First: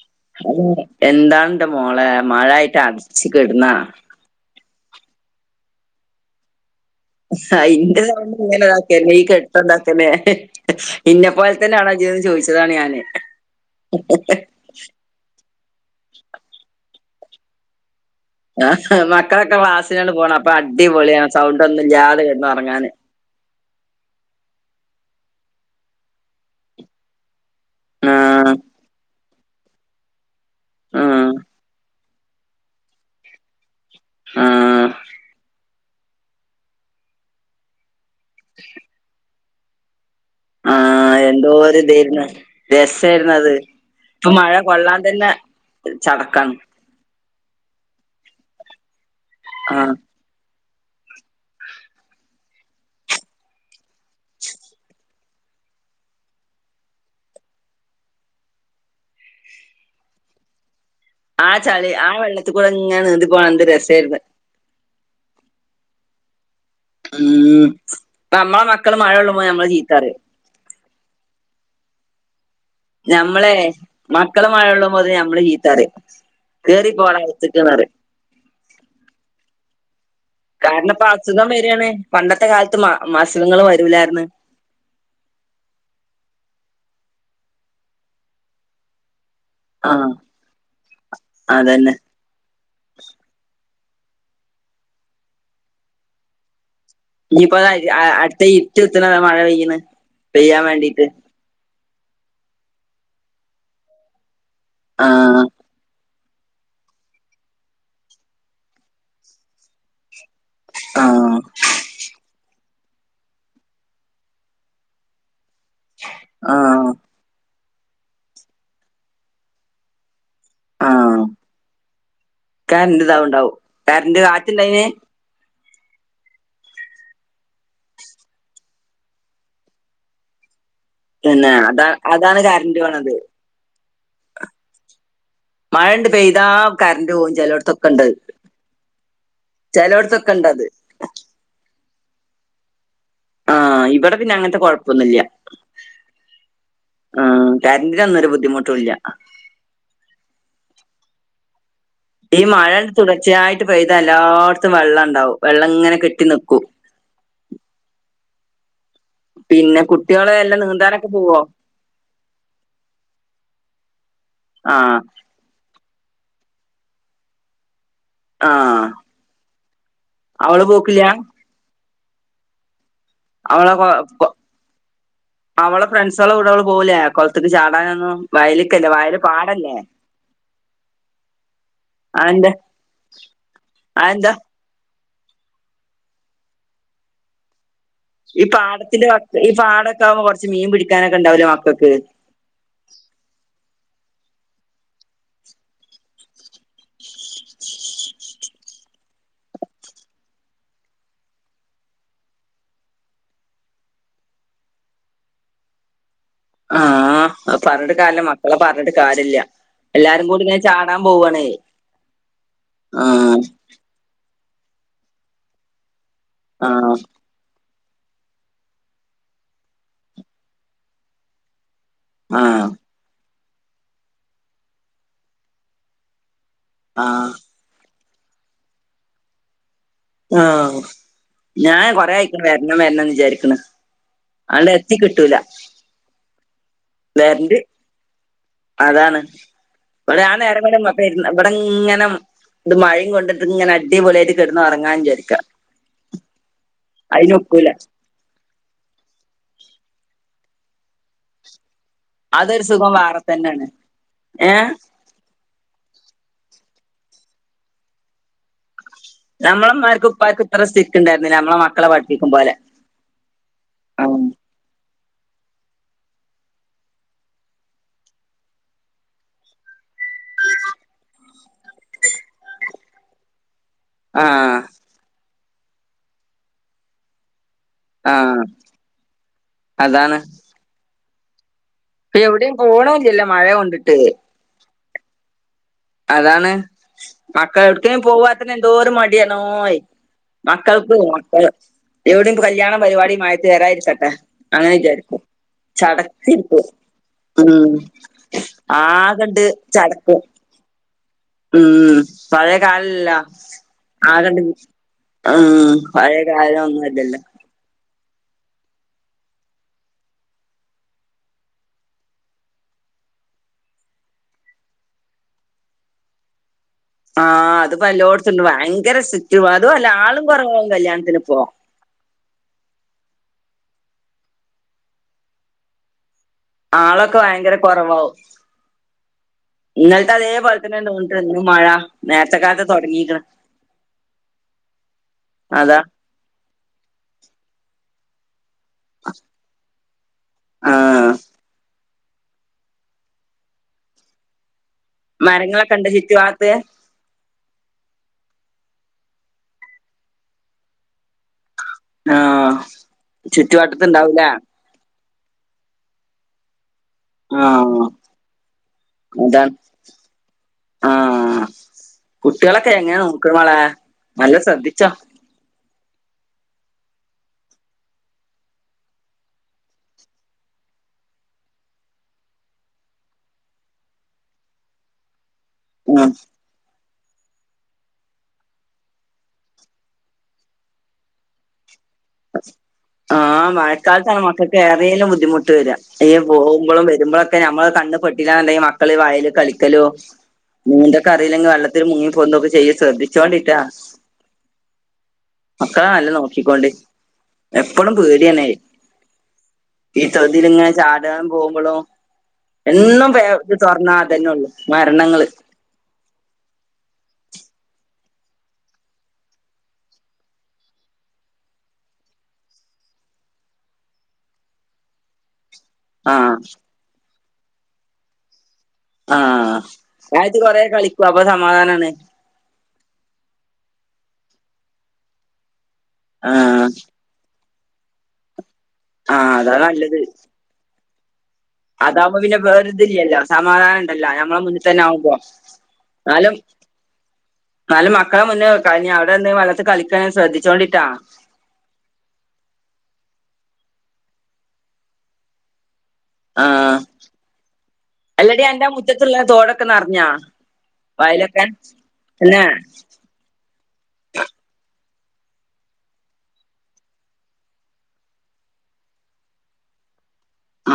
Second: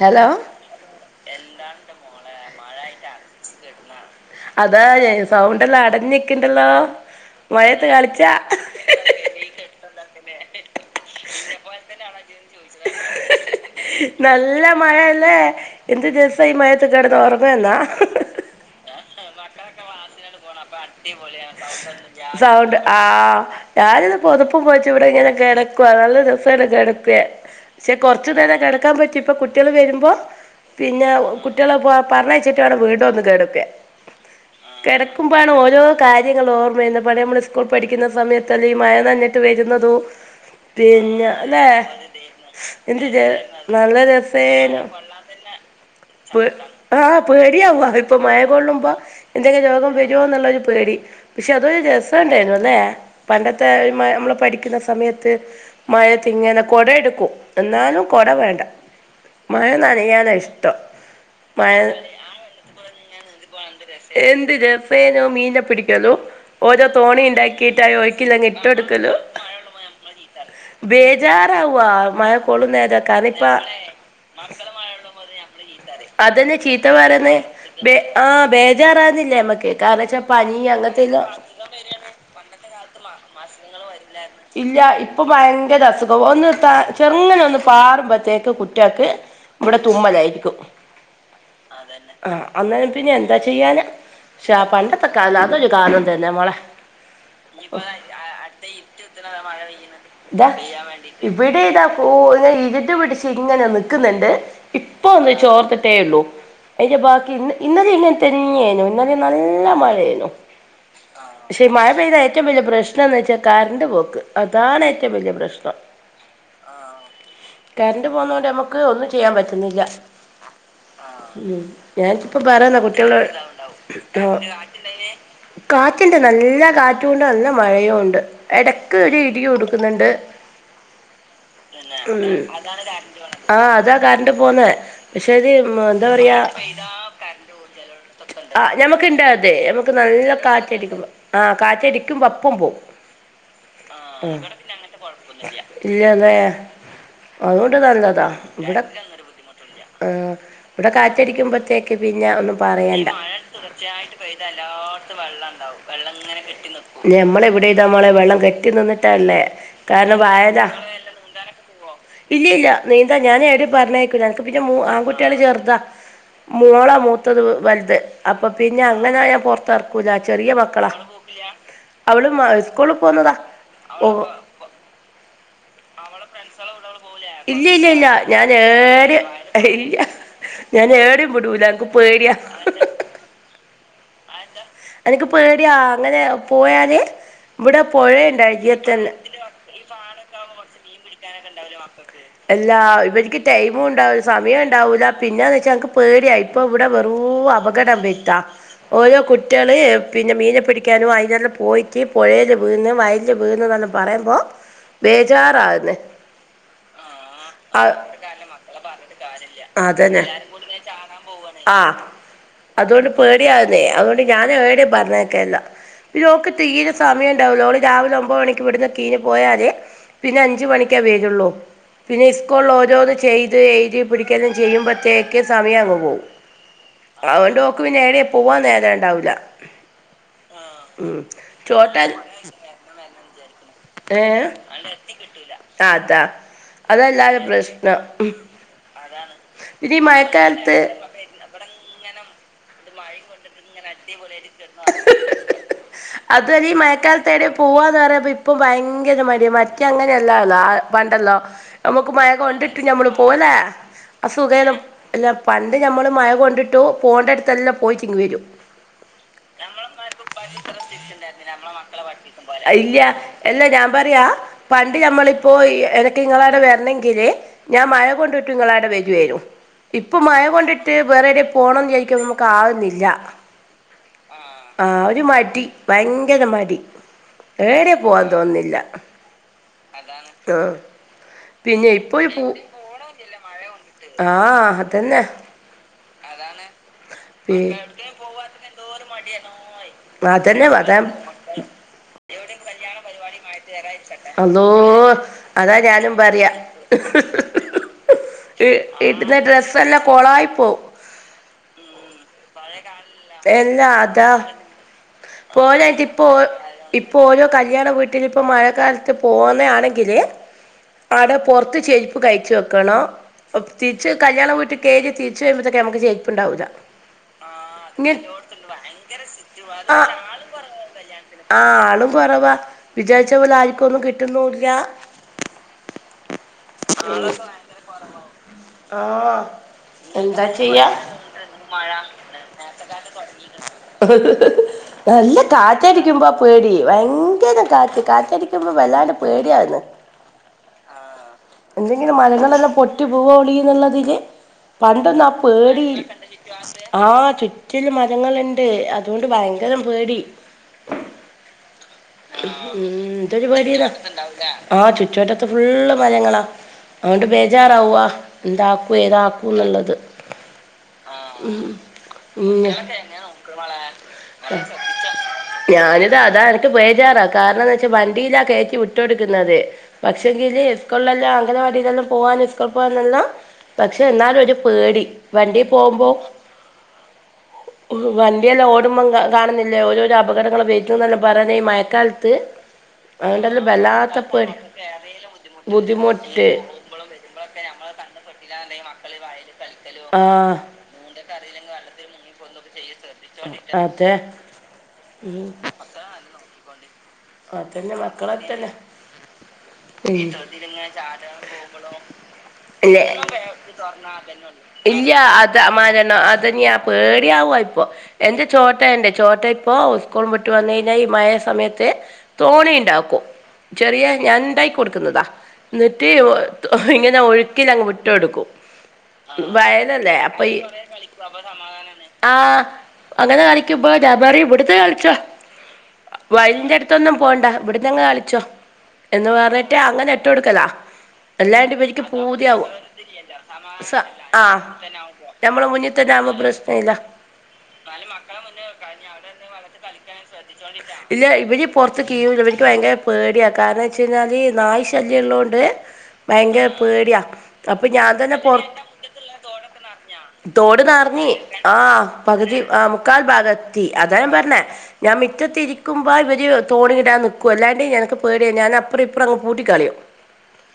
ഹെ ത് എന്താണ്ൻ്റെ മോളെ മയായിട്ട് അട്ച്ച് കെട്ന്ന? അതാ എ സൗണ്ടല്ലാ അടഞ്ഞ്ക്കിണ്ടല്ലോ. ആ ഇന്റെ സൗണ്ടിങ്ങനൊക്കെ തന്നെ. ഈ കെട്ടന്താ? ന്നെ ഇന്നെപ്പോൽ തന്നെ ആണോ ഇജ്ന്ന് ചോയിച്ചതാണ് ഞാന്. നല്ല മഴല്ലേ, എന്ത് രസാ ഈ മയത്ത് കെട്ന്ന് ഒറങ്ങുഏന്നാ. മക്കളൊക്കെ ക്ലാസ്സിനട് പോണം. അപ്പൊ അടിപൊളിയാണ് അടിപൊളിയാ സൗണ്ട് ഒന്നും ഇല്ലാതെ കിടന്ന് സൗണ്ടൊന്നുല്ലാ--സൗണ്ട് ഉറങ്ങാന് ആ ഞാനിത് പൊതപ്പും പൊ ട്ട് ഇവിടെ ഇങ്ങനെ കെടക്യാ നല്ല രസാണ് കെട്ക്യ. പക്ഷെ ആ കൊറച്ചു നേരം കടക്കാൻ പറ്റി പ്പ കുട്ടികൾ വരുമ്പോ ആ പിന്നെ കുട്ടികളെ പ പറഞ്ഞയച്ചിട്ട് വേണം വീണ്ടും ഒന്ന് കെടക്കാൻ ആ കെട്ക്കുമ്പാണ് ഓരോ കാര്യങ്ങൾ ഓർമ്മയുന്ന് പണ്ട് നമ്മള് സ്കൂൾ പഠിക്കുന്ന സ സമയത്തല്ലെ ഈ മഴ നഞ്ഞിട്ട് വരുന്നതു ആഹ പിന്നെ അല്ലേ എന്തോരിതയിരുന്നു എന്ത് ചെ രസേയിരുന്നു അത്. നല്ല ഇപ്പൊ മഴ രസേനു കൊള്ളാൻ തന്നെ പേ ചടക്കാണ്. ആഹ് പേടിയാവാ ഇപ്പൊ മഴ കൊള്ളുമ്പോ എന്തെങ്കി ആ രോഗം വരോന്ന്ള്ളൊര് പേടി പക്ഷെ അതൊരു രസൊണ്ടയ്രുന്ന് ല്ലെ? പണ്ടത്തെ ഇമ്മ നമ്മൾ പഠിക്കുന്ന സമയത്ത്. മഴത്തിങ്ങനെ കൊട എടുക്കും. എന്നാലും കൊട വേണ്ട. മഴ നനയാന ഇഷ്ടം. ആ മഴ ചളി ആ വെള്ളത്ത്ക്കൂടെങ്ങനെ നിന്തി പോകാ എന്ത് രസയ്ര്ന്ന്. പേരോ മീനെ പിടിക്കലോ? ഓരോ തോണി ഉം ഇണ്ടാക്കീട്ട്, അയ് ഇപ്പൊ ഒഴക്കില്ലെങ്കി നമ്മളെ ഇട്ട് മക്കള് കൊട്ക്കലൂ. മഴ കൊള്ളുമ്പോ നമ്മളെ ചീത്ത പറയും ബേജാറാവ്വാ മഴ പ്പളും നേരാക്കാന് പ്പ, ഞമ്മളെ നമ്മളെ മക്കള് മഴൊള്ളുമ്പോത് മഴൊള്ളുമ്പോത്തിന് ഞമ്മള് നമ്മളെ ചീത്തറിം ചീത്തപറയും അതന്നെ ചീത്ത കേറി പോടാ പറന്നെ. അകത്ത്ക്ക്ന്ന് പറിം ബേ ആഹ ബേജാറാന്നില്ലേ നമ്മക്ക്. കാരണം വെച്ചാ പനി കാരണം പ്പ അങ്ങനത്തെല്ലോ അസുഖം വരാണ്. പണ്ടത്തെ കാലത്ത് മ മസുഖങ്ങൾ വരൂലായിര്ന്ന്. ഇല്ല ഇപ്പൊ ഭയങ്കര അസുഖോ ഒന്ന്ന്ത്ത ചെറുങ്ങനൊന്ന് പാറുമ്പത്തേക്ക് കുട്ട്യാക്ക് ഇവിട ആഹ് തുമ്മലായിരിക്കും അതന്നെ [inaudible] ആഹ് അന്നേരം പിന്നെ എന്താ ചെയ്യാനാ ക്ഷാ പണ്ടത്ത കാല അതൊരു കാലം തന്നെ മോളെ [inaudible] ഇനിയിപ്പോ അടുത്ത ഇര്ട്ട് കുത്ത്ണതാ മഴ പെയ്യ്ണ് ദാ പെയ്യാൻ വേണ്ടീട്ട് ഇവിടെ ഇതാ ഓ [unintelligible] ഇരുട്ട് പിടിച്ച് ഇങ്ങനെ നിക്കുന്നുണ്ട് ഇപ്പൊ ഒന്ന് ആഹ് ചോർത്തിട്ടേ ഉള്ളൂ അയിന്റെ ബാക്കി ഇന്ന് ഇന്നലെ ഇങ്ങനെ തന്നെയാന്നു ഇന്നലെ നല്ല മഴയേനു ആഹ് ക്ഷെ മാഴ പെയ്ത ഏറ്റോം വല്യ പ്രശ് ശ്നോന്ന് വെച്ചാ കറണ്ട് പോക്ക് അതാണ് ഏറ്റോം വല്യ പ്രശ് ആഹ് കറണ്ട് പോവുന്നോണ്ട് നമക്ക് ഒന്നും ചെയ്യാൻ പറ്റുന്നില്ല ആഹ് ഉം ഞാനിക്കിപ്പ പറയന്നാ കറന്റ് കുട്ടികള് ഇതാവ്ണ്ടാവും കറന്റ് അഹ് കാറ്റ്ണ്ടായിന് കാറ്റ് ഇണ്ട് നല്ല കാറ്റും ഉണ്ട് നല്ല മഴയും ഉണ്ട് എടക്ക് ഒരു ഇടിയും ഉടുക്കുന്നുണ്ട് പിന്നെ അതാ ഉം അതാണ് കറന്റ് പോണത് ആഹ് അതാ കറണ്ട് പോന്നെ പക്ഷെ അത് മഴണ്ട് എന്താ പറയാ പെയ്താ കറന്റ് പോവും ചെലോട്ത്തൊക്കെണ്ടത് ആഹ് ഞമക്ക് ഇണ്ടാ നമുക്ക് നല്ല ചെലോട്ത്തൊക്കെണ്ടത് കാറ്റടിക്കും ആഹ് കാറ്റടിക്കുംമ്പ അപ്പം പോവും ആ ഇവിടെ പിന്നെ അങ്ങനത്തെ കുഴപ്പം ഒന്നും ഇല്ല. ഇല്ല അല്ലേ? ആഹ് അതുകൊണ്ട് കറന്റിനൊന്നും നല്ലതാ ഒരു ഇവിട ബുദ്ധിമുട്ടുല്ല ആഹ് ഇവിട കാറ്റടിക്കുമ്പത്തേക്ക് പിന്നെ ഒന്നും പറയണ്ട. മഴ പെയ്താൽ എല്ലായിടത്തും വെള്ളം ഉണ്ടാകും വെള്ളം ഇങ്ങനെ കെട്ടി നിക്കും. ഞമ്മളെവിടെ ഇതാ മോളെ വെള്ളം കെട്ടി നിന്നി റ്റല്ലേ പിന്നെ കാരണം കുട്ടികളെ എല്ലാം വയലാ നീന്താനൊക്കെ പോവോ ഇല്ലി ഇല്ല നീന്താ ഞാനെ [unintelligible] പറഞ്ഞേക്ക് ഞങ്ങക്ക് പിന്നെ മൂ ആ ആൺകുട്ടികള് ചെറുതാ മോളാ മൂത്തത് വലുത് അപ്പൊ ആ പിന്നെ അങ്ങനായ പൊറത്തിറക്കൂല ചെറിയ അവള് മക്കളാ പോക്കില്ല അവളും മ സ്കൂള് പോന്നതാ അവളെ കൊ- ഓ [unintelligible] കൊ- അവളെ ഫ്രണ്ട്സുകളെ കൂടെ അവള് പോവില്ലേ കുളത്തേക്ക് ഇല്ലി ഇല്ല ഇല്ല ചാടാനൊന്നും ഞാൻ വയലിക്കല്ലേ വയല് ഏവ്ടേം പാടല്ലേ ഇല്ല ഞാൻ ഏവ്ടേം വിടൂല എനക്ക് പേടിയാ. ഹ ഹ അത് എന്താ? എനക്ക് പേടിയാ അങ്ങനെ പോയാല് ഇവിടെ ഈ പുഴയുണ്ടായിതിയ പാടത്തിന്റെ തന്നെ ഈ പാടം ഒക്ക ആവുമ്പോ കൊറച്ച് മീൻ പിടിക്കാനൊക്കെ ഉണ്ടാവോലോ മക്കക്ക് അല്ലാ ഇവരിക്ക് ടൈം മും ഉണ്ടാവി സമയോം ഇണ്ടാവൂല്ല പിന്നെന്ന് വെച്ചാ എനക്ക് പേടിയാ ഇപ്പൊ ഇവിടെ വെറു അപകടം [unintelligible] ഓരോ കുട്ടി കുട്ട്യാള് പിന്നെ മീനെ പിടിക്കാനും അയിലെല്ലാം പോയിട്ട് പൊഴേല് വീന്ന് വയലിൽ വീന്ന് വന്ന് പറയ്മ്പോ ബേജാറാക്ന്ന് ആഹ് അത് പർഞ്ഞിട്ട് കാരില്ല്യാ മക്കളെ പർഞ്ഞിട്ട് കാരില്ല്യ എല്ലാരും കൂടി ഇങ്ങനെ ചാടാൻ പോവ്വാണേ ആഹ് അതുകൊണ്ട് പേടിയാക്ന്നേ അത് ഞാൻ ഏടേം പറഞ്ഞയക്കല്ല പിന്നെ ഓക്ക് ആ തീരെ സമയണ്ടാവൂല ഓള് രാവിലെ ഒമ്പത് മണിക്ക് ഇവിടെന്ന് കീഞ്ഞ് പോയാല് പിന്നെ അഞ്ച് മണിക്കാ വെരാെള്ളൂ പിന്നെ ആ ഇസ്കൂൾ ഓരോന്ന് ചെയ്ത് എയ്തി പിടിക്കല്ല ചെയ്യുമ്പത്തേക്ക് സമയം അങ്ങ് പോവും ആ അതോണ്ട് ഓക്ക് പിന്നെ ഏടേം പൂവാൻ നേരണ്ടാവൂല്ല ആഹ് ഞാന് കൊറേ ആയിക്ക്ണ്‌ വരണം വരണംന്ന് വിചാരിക്ക്ണ് ഏഹ് അതാ അതെല്ലാരെം വരണ്ട് പ്രശ്നം അതാണ് പിന്നെ ഈ ഇവിടെ ആ നേരം മഴക്കാലത്ത് കൊണ്ട് പെര് ബടെ ഇങ്ങനെ ഇത് മഴയും കൊണ്ടിട്ട്ങ്ങനെ അടിപൊളി ആയിട്ട് കെടന്ന് ഒറങ്ങാന്ന് വിചാരിക്കാ ഇക്കാലത്ത് എവ്ടേം പൂവാന്ന് പറയമ്പം ഇപ്പം ഭയങ്കര മടിയാ മറ്റേ അങ്ങനെ അല്ലാല്ല ആ പണ്ടല്ലോ നമുക്ക് മഴ അതൊരു കൊണ്ടിട്ട് സുഖം ഞമ്മള് വേറെ പോവല്ലേ തന്നെയാണ് ഏഹ് [unintelligible] ഇല്ല പണ്ട് ഞമ്മള് മഴ കൊണ്ടി ട്ടോ പോവേണ്ടട്ത്തെല്ലാം പോയിട്ട് ഇങ്ങ് വെരും നമ്മളമ്മാർക്കും ഉപ്പാർക്കും ഇത്ര സ്ഥിക്കുണ്ടായിരുന്നില്ല നമ്മളെ മക്കളെ പഠിപ്പിക്കും പോലെ ഇല്ല എല്ലാ ഞാൻ പ പറ്യാ ഉം. പ ണ്ട് ഞമ്മളിപ്പോ എനക്ക് ഇങ്ങളവ്ടെ വരണെങ്കില് ഞാൻ മഴ കൊണ്ടിട്ട് ഇങ്ങളവ്ടെ വര്വേനു ഇപ്പൊ മഴകൊണ്ടിട്ട് വേറെവ്ടെ പോണംന്ന് വിചാരിക്കാൻ നമുക്ക് ആവുന്നില്ല ആ ആ ഒരു മടി ഭയങ്കര മടി ഏടേം ആ പോവാൻ തോന്ന്ന്നില്ല അതാണ് ആ പിന്നെ ഇപ്പൊ ഇപ്പൊര് പൂ എവിടെയും പോണില്ലല്ലോ മഴ കൊണ്ടിട്ട് ആ അതന്നെ അതാണ് പി മക്കളെ എട്ക്കേം പോവാത്ത്ന് എന്തോരു മടിയാണോയ് അതന്നെ അതാ മക്കൾക്കും മക്കൾ എവിടെങ്കിലും കല്യാണ പരിപാടി മഴയത്ത് വരാതിരിക്കട്ടെ അള്ളോ അങ്ങനെ വിചാരിക്കും അതാ ഞാനും പറയാ ചടച്ചിരിക്കും ഉം ഇടുന്ന ആകെണ്ട് ഡ്രസ്സെല്ലാം ചടക്കും കൊളായി പോവും ഉം പഴയ കാൽല്ലല്ല എല്ലാ അതാ ഉം പോരായ്ട്ട് പഴയ ഇപ്പൊ ഓ കാലം ഒന്നും ഇപ്പ അല്ലല്ലോ ഓരോ കല്യാണ വീ ട്ടിൽപ്പോ മഴ കാലത്ത് പോവ്ന്നെ ആണെങ്കില് ആടെ പൊർത്ത് ചെരുപ്പ് കയ്ച്ച് വെക്കണോ തിരിച്ച് കല്യാണം വീട്ട് കേറി തിരിച്ച് വരമ്പത്തേക്ക് ഞമ്മക്ക് ചെര്പ്പ്ണ്ടാവൂല ആ അത് പ ല്ലോട്ത്ത്ണ്ട് ഭയങ്കര സിറ്റും അതും അല്ല ആളും കുറവാകും കല്യാണത്തിന്പ്പൊ വിജാരിച്ച പോലെ ആരിക്കൊന്നും കിട്ട്ന്നുല്ല ആളൊക്കെ ഭയങ്കര കൊറവാവും ആ ഇന്നൽത്തെ അതേ പോലെ തന്നെ തോന്ന്ട്ട ഇന്നും മഴ നേര്ത്തെ കാൽത്തെ തൊടങ്ങീക്ക്ണ് നല്ല അതാ കാറ്റടടിക്കുമ്പോ പേടി ഭയങ്കര കാറ്റ കാറ്റടിക്കുമ്പോ വല്ലാണ്ട് പേടിയാവ്ന്ന് ആഹ് എന്തെങ്കിലും മരങ്ങളെല്ലാം പൊട്ടി പോവോളിന്ന്ള്ളതില് പണ്ടൊന്നാ മരങ്ങളൊക്കെ പേടി ഉണ്ട് ചുറ്റുഭാഗത്ത് ആ ചു റ്റിലും മരങ്ങള്ണ്ട് അതോണ്ട് ഭയങ്കരം പേടി ആഹ് ഉം ചുറ്റുവട്ടത്ത് ഇതൊരുപരിതാ ഇണ്ടാവൂലേ ആ ചുറ്റുവട്ടത്ത് ഫുള്ള് മരങ്ങളാ അതോണ്ട് ആഹ് ബേജാറാവുവ എന്താക്കൂ അതാണ് ഏതാക്കൂന്ന്ള്ളത് ആ ആഹ് ഉം കുട്ടികളൊക്കെ എങ്ങനെ നോക്കണ് മോളെ നല്ല ശ്രദ്ധിച്ചോ ഞാനിത് അത ട്ട് ബേജാറാ കാരണംന്ന്ച്ചാ വണ്ടിയിലാ കയറ്റി വിട്ട് കൊട്ക്ക്ന്നത് പക്ഷെങ്കില് ഇസ്‌കൂൾളെല്ലാം അങ്ങന വാടിലെല്ലാം പോവാന് ഇസ്‌കൂൾ പോവാനെല്ലാം പക്ഷെ ന്നാലും ഒര് പേടി വണ്ടി ഉം പോവുമ്പോ വണ്ടിയെല്ലാം ഓടുമ്പോം കാണുന്നില്ലേ ഓരോരോ അപടങ്ങളൾ വെയ്റ്റുന്നെല്ലാം പറയണ ഈ മയക്കാലത്ത് ആ മഴക്കാലത്താണ് മക്കൾക്ക് ഏറേലും ബുദ്ധിമുട്ട് വരിക ഈ ബുദ്ധിമുട്ട് പോകുമ്പോഴും വരുമ്പോഴൊക്കെ നമ്മൾ ക പെട്ടീലാന്നുണ്ടേൽ മക്കള് വയലി കളിക്കലും ആഹ് നീന്തൊക്കെ അറിയില്ലെങ്കിൽ വെള്ളത്തിൽ മുങ്ങി പോവുന്നതൊക്കെ ചെയ്യും ശ്ര ശ്രദ്ധിച്ചോണ്ടിട്ടാ അതെ ഉം മക്കളെ നല്ല നോക്കിക്കൊണ്ട് എപ്പഴും അതന്നെ പേടി മക്കളെ തന്നെ ഈ തൊടീൽ ഇങ്ങനെ ചാടാൻ പോകുമ്പോളും ഉള്ളു ഇല്ല മരണങ്ങള്. അത് മഴന്നാ അതന്ന്യാ പേ ടിയവ ഇപ്പോ എന്റെ ചോട്ട ഉണ്ട് ചോട്ട ഇപ്പോ ഉസ്കൂൾ വിട്ട് വന്ന് കഴിഞ്ഞാൽ ഈ മഴയ സമയത്ത് തോണിയുണ്ടാക്കും ചെറിയ ഞാൻ ഉണ്ടാക്കി കൊടുക്കുന്നതാ എന്നിട്ട് ആഹ് ഇങ്ങ നെ ഒഴുക്കില് അങ്ങ് വിട്ട് കൊടുക്കും ആഹ് വയലല്ലേ താഴത്ത് അപ്പൊ ഈ കൊറേ കളിക്കും അപ്പൊ സമാധാനാണ്. ആ അങ്ങനെ കളിക്കുമ്പോ ഞാമ്പറയും ഇവിടുത്തെ കളിച്ചോ ആഹ് വയലിന്റെ അടു ന്നും പോണ്ട ഇവിടന്നങ്ങ് കളിച്ചോ എന്ന് ആഹ് അതാ പറഞ്ഞിട്ട് നല്ലത്. അങ്ങന ഇട്ട് കൊടുത്തത എല്ലാണ്ട് ഇവർക്ക് അതാവുമ്പോ പിന്നെ പൂതിയാവും വേറൊരിതില്ലല്ലോ സമാധാനം ഇണ്ടല്ലോ നമ്മളെ ആ മുന്നിൽ തന്നെ ആവുമ്പോ. നമ്മളെ മുന്നിൽ തന്നെ ന്നാലും ആവുമ്പ പ്രശ്നം ഇല്ല എന്നാലും മക്കളെ മുന്നേ അവിടെ കളിക്കാൻ ശ്രദ്ധിച്ചോണ്ട് ട്ടാ ഇല്ല ഇവര് പൊ പുറത്ത് കീയൂല്ല ഇവർക്ക് ഭയങ്കര പേടിയാണ് കാരണം വെച്ച് കഴിഞ്ഞാൽ നായ് ശല്യം ഉള്ളോണ്ട് ആ ഭയങ്കര പേടിയാ അപ്പൊ ഞാൻ തന്നെ അല്ലടി എന്റെ പൊറത്ത മുറ്റത്തുള്ള തോടൊക്കെ നിറഞ്ഞാ തോട് നിറഞ്ഞ് വയലൊക്കെ ആ പിന്നെ പകുതി ആ മുക്കാൽ ഭാഗം എത്തി അതാ ഞാൻ പറഞ്ഞെ ഞാൻ മിറ്റത്തിരിക്കുമ്പോൾ ഇവര് തോണി ഇടാൻ നിക്കു അല്ലാതെയും എനിക്ക്പേടിയാ ഞാൻ അപ്പറം ഇപ്പറം പൂട്ടിക്കറിയും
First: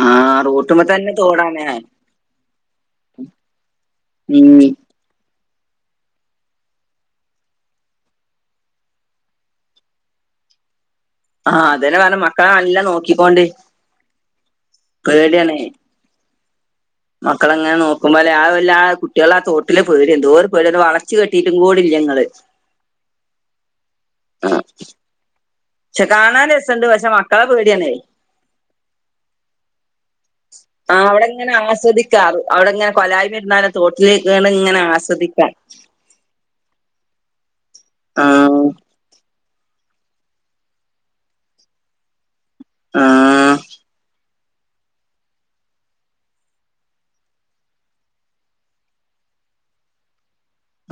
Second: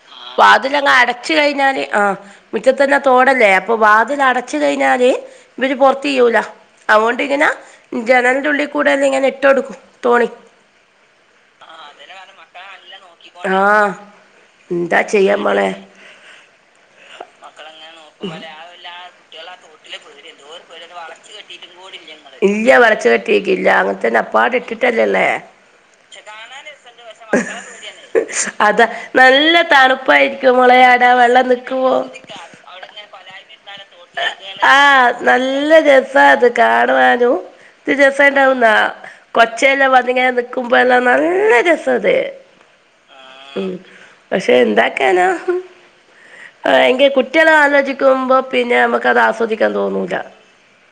ആ റൂട്ടുമ്പോ വാതിലങ്ങ് തന്നെ അടച്ച് തോടാണ് കഴിഞ്ഞാല് ആ മുറ്റത്തന്നെ തോടല്ലേ അപ്പൊ വാതിൽ ഉം അടച്ച കഴിഞ്ഞാല് ഇ പുറത്ത് ചെയ്യൂല അതുകൊണ്ട് ഇങ്ങനെ ജനലിൻ്റെ ഉള്ളിൽ കൂടെയന്ന് ഇങ്ങനെ ഇട്ട് കൊടുക്കും തോണി ആ അതന്നെ പറഞ്ഞ മക്കളെ നല്ല നോക്കിക്കോണ്ട് ആ എന്താ ചെയ്യാൻ മോളേ മക്കള അങ്ങനെ നോക്കുമ്പോല ആ എല്ലാ ആ കുട്ടികള ആ തോട്ടിലെ പേടിയാ എന്തോര് പേടിയാ വളച്ചച്ച് കെട്ടിയിട്ടും കൂടി ഇല്ലങ്ങ ഇല്ല വരച്ച കെട്ടിക്ക ഇല്ല അങ്ങനത്ത തന്നെ അപ്പാട് ഇട്ടിട്ടല്ലല്ലേ പക്ഷെ കാണാൻ രസമുണ്ട് പക്ഷെ മക്കളെ പേടിയാണ് അതാ നല്ല തണുപ്പായിരിക്കും മോളെ ആ ആടെ അവിടെ വെള്ളം ഇങ്ങനെ നിക്കുവോ ആസ്വദിക്കാറ് അവിടെങ്ങനെ കൊലായ്മരുന്നാല തോട്ടിലേക്ക് ഇങ്ങനെ ആഹ് ആസ്വദിക്കാറ് നല്ല രസാ അത് കാണാനും രസ ആ ഉണ്ടാവുന്ന കൊച്ചല്ല വന്നിങ്ങ ക്കുമ്പോല്ലാം നല്ല രസഅത് ആ പക്ഷെ എന്താക്കാനാ ആ എങ്ക കുട്ടികളെ ആലോചിക്കുമ്പോ പിന്നെ നമുക്കത് ആസ്വദിക്കാൻ തോന്നൂല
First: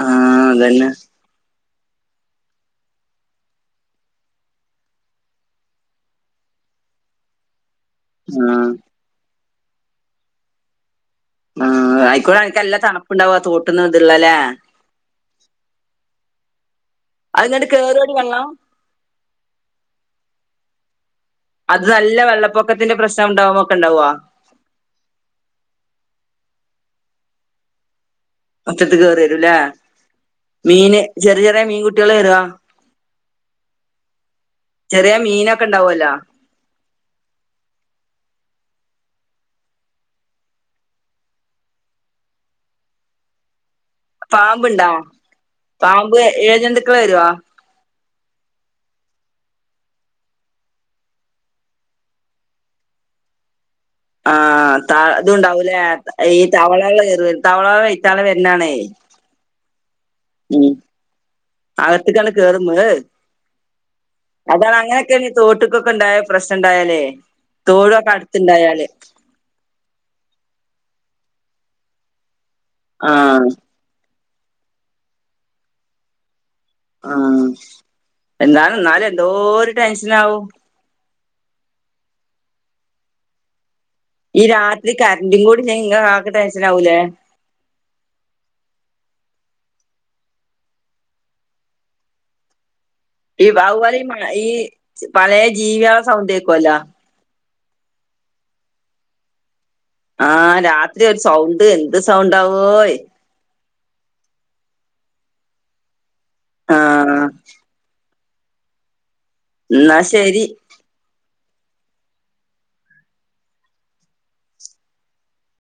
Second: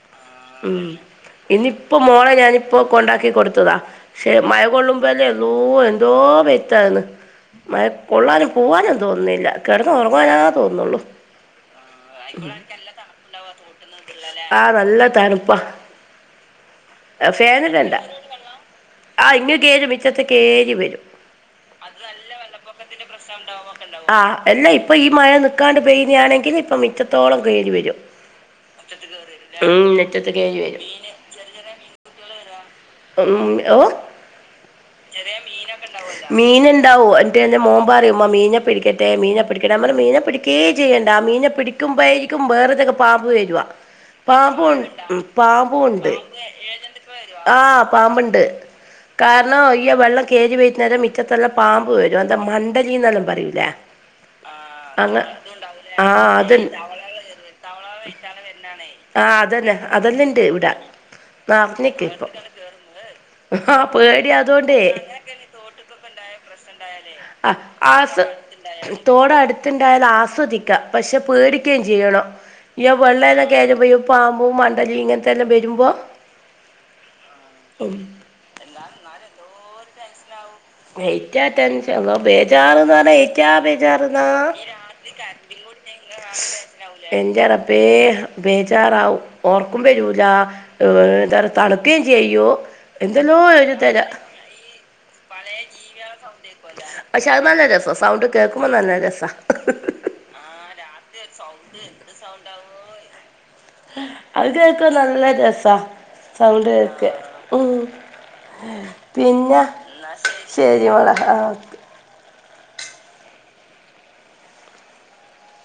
ആ അത്‌ തന്നെ ഇന്ന് ഇപ്പോ മോളെ ഞാനിപ്പോ കൊണ്ടാക്കി കൊടുത്തതാ ശേ മയ കൊള്ളുമ്പഴേ എന്തോ എന്തോ പെയ്ത്താണ് മയ കൊള്ളാനും ആഹ് പോകാനും തോന്നുന്നില്ല കിടന്ന്ഉറങ്ങാനാ തോന്നുള്ളു ആ ആയിക്കോടെ അനക്ക് നല്ല തണുപ്പുണ്ടാവാ തോട്ടീന്ന് ഇതള്ളല്ലേ ആ ഫാൻ ഇടണ്ട കേറോടി വെള്ളം ആ ഇങ് കയറി മിറ്റത്ത് കയറി വരും അത് നല്ല വെള്ളപ്പൊക്കത്തിന്റെ പ്രശ്നം ഉണ്ടാവുമ്പോക്കെ ഉണ്ടാവോ ആ അല്ല ഇപ്പൊ ഈ മഴ നക്കാണ്ട് പെയ്യുന്നാണെങ്കിൽ ഇപ്പ എറ്റത്തോളം കയറി വരും മുറ്റത്ത് കേറി വരുംല്ലേ ഉം മിറ്റത്ത് കയറി വരും മീന് ചെറിയ ചെറിയ മീൻകുട്ടികള് വരോ ഉം ഓ ചെറിയ മീനൊക്കെ ഉണ്ടാവല്ലോ മീൻ ഉണ്ടാവോ എ എന്റെ മോൻ പറയും മീനേ പിടി ട്ടെ മീനെ പിടിക്കട്ടെ നമ്മള് മീനെ പിടിക്കേ ചെയ്യണ്ട ആ മീനെ പിടിക്കുമ്പോഴായിരിക്കും വേറതൊക്കെ പാമ്പ് വരുവ പാമ്പും പാമ്പ്ണ്ടോ പാമ്പുണ്ട് പാമ്പ് ഇഴജന്തുക്കള് വരോ അ പാമ്പുണ്ട് കാരണം അയ്യ വെള്ളം കയറി വരുന്നേരം മുറ്റത്തെല്ലാം പാമ്പ് വരും എന്താ മണ്ടലിയെന്ന് പറയൂലെ ആ ആ ത ഇത്ണ്ടാവൂലേ ആഹ് ഈ അതുണ്ടാവൂലേ തവളകൾ കേറിവെരും തവളകൾ വെരുന്നാണേ അതെല്ലെണ്ട് ഇവിടെ നഞ്ഞക്ക് ഇപ്പം ഗർമ ഹ [unintelligible] ആഹ് പേടിയാ അതാണ് അതോണ്ടേ അങ്ങനെയൊക്കെ തോട്ടക്കൊക്കെ ഉണ്ടായ പ്രശ്ന ഉണ്ടായാലേ ആഹ് തോടുക്കൊ അടുത്തുണ്ടായാല് ത്തിണ്ടായാൽ ആസ്വദിക്കുക പക്ഷെ പേടിക്കുകയും ചെയ്യണം ഈ ആഹ് വെള്ളേനൊക്കെ കയറുമ്പോൾ പാമ്പും മണ്ടലി ഇങ്ങനത്തെ എല്ലാം വരുമ്പോൾ ഉം എന്താല എന്നാലും എന്തോരം ടെൻഷൻ ആവും ഏറ്റ ടെൻഷൻ ബേജാറന്ന് പറ ഏറ്റാ ബേജാ ബേജാറാന്നാ ഈ രാത്രി കറന്റും കൂടി ഇല്ലെങ്കി ഇങ്ങക്ക് ആകെ ടെൻഷനാവൂലേ എന്റെ റബ്ബേ ബേജാ ഇതാവും ഉറക്കം വരൂല എന്ത തണുക്കുകയും ചെയ്യും ഈ ബാവുവാല ഈ പഴയ ജീവികള സൗണ്ട്ക്കെക്കുല്ല പക്ഷെ അത് നല്ല രസം സൗണ്ട് കേൾക്കുമ്പോ നല്ല രസാ ആ രാത്രി ഒരു സൗണ്ട് എന്ത് സൗണ്ട് ആവോ അത് കേൾക്ക നല്ല രസാ സൗണ്ട് ആ കേൾക്ക ഉം പിന്നെ എന്നാ ശരി ശെരി മോളേ ആ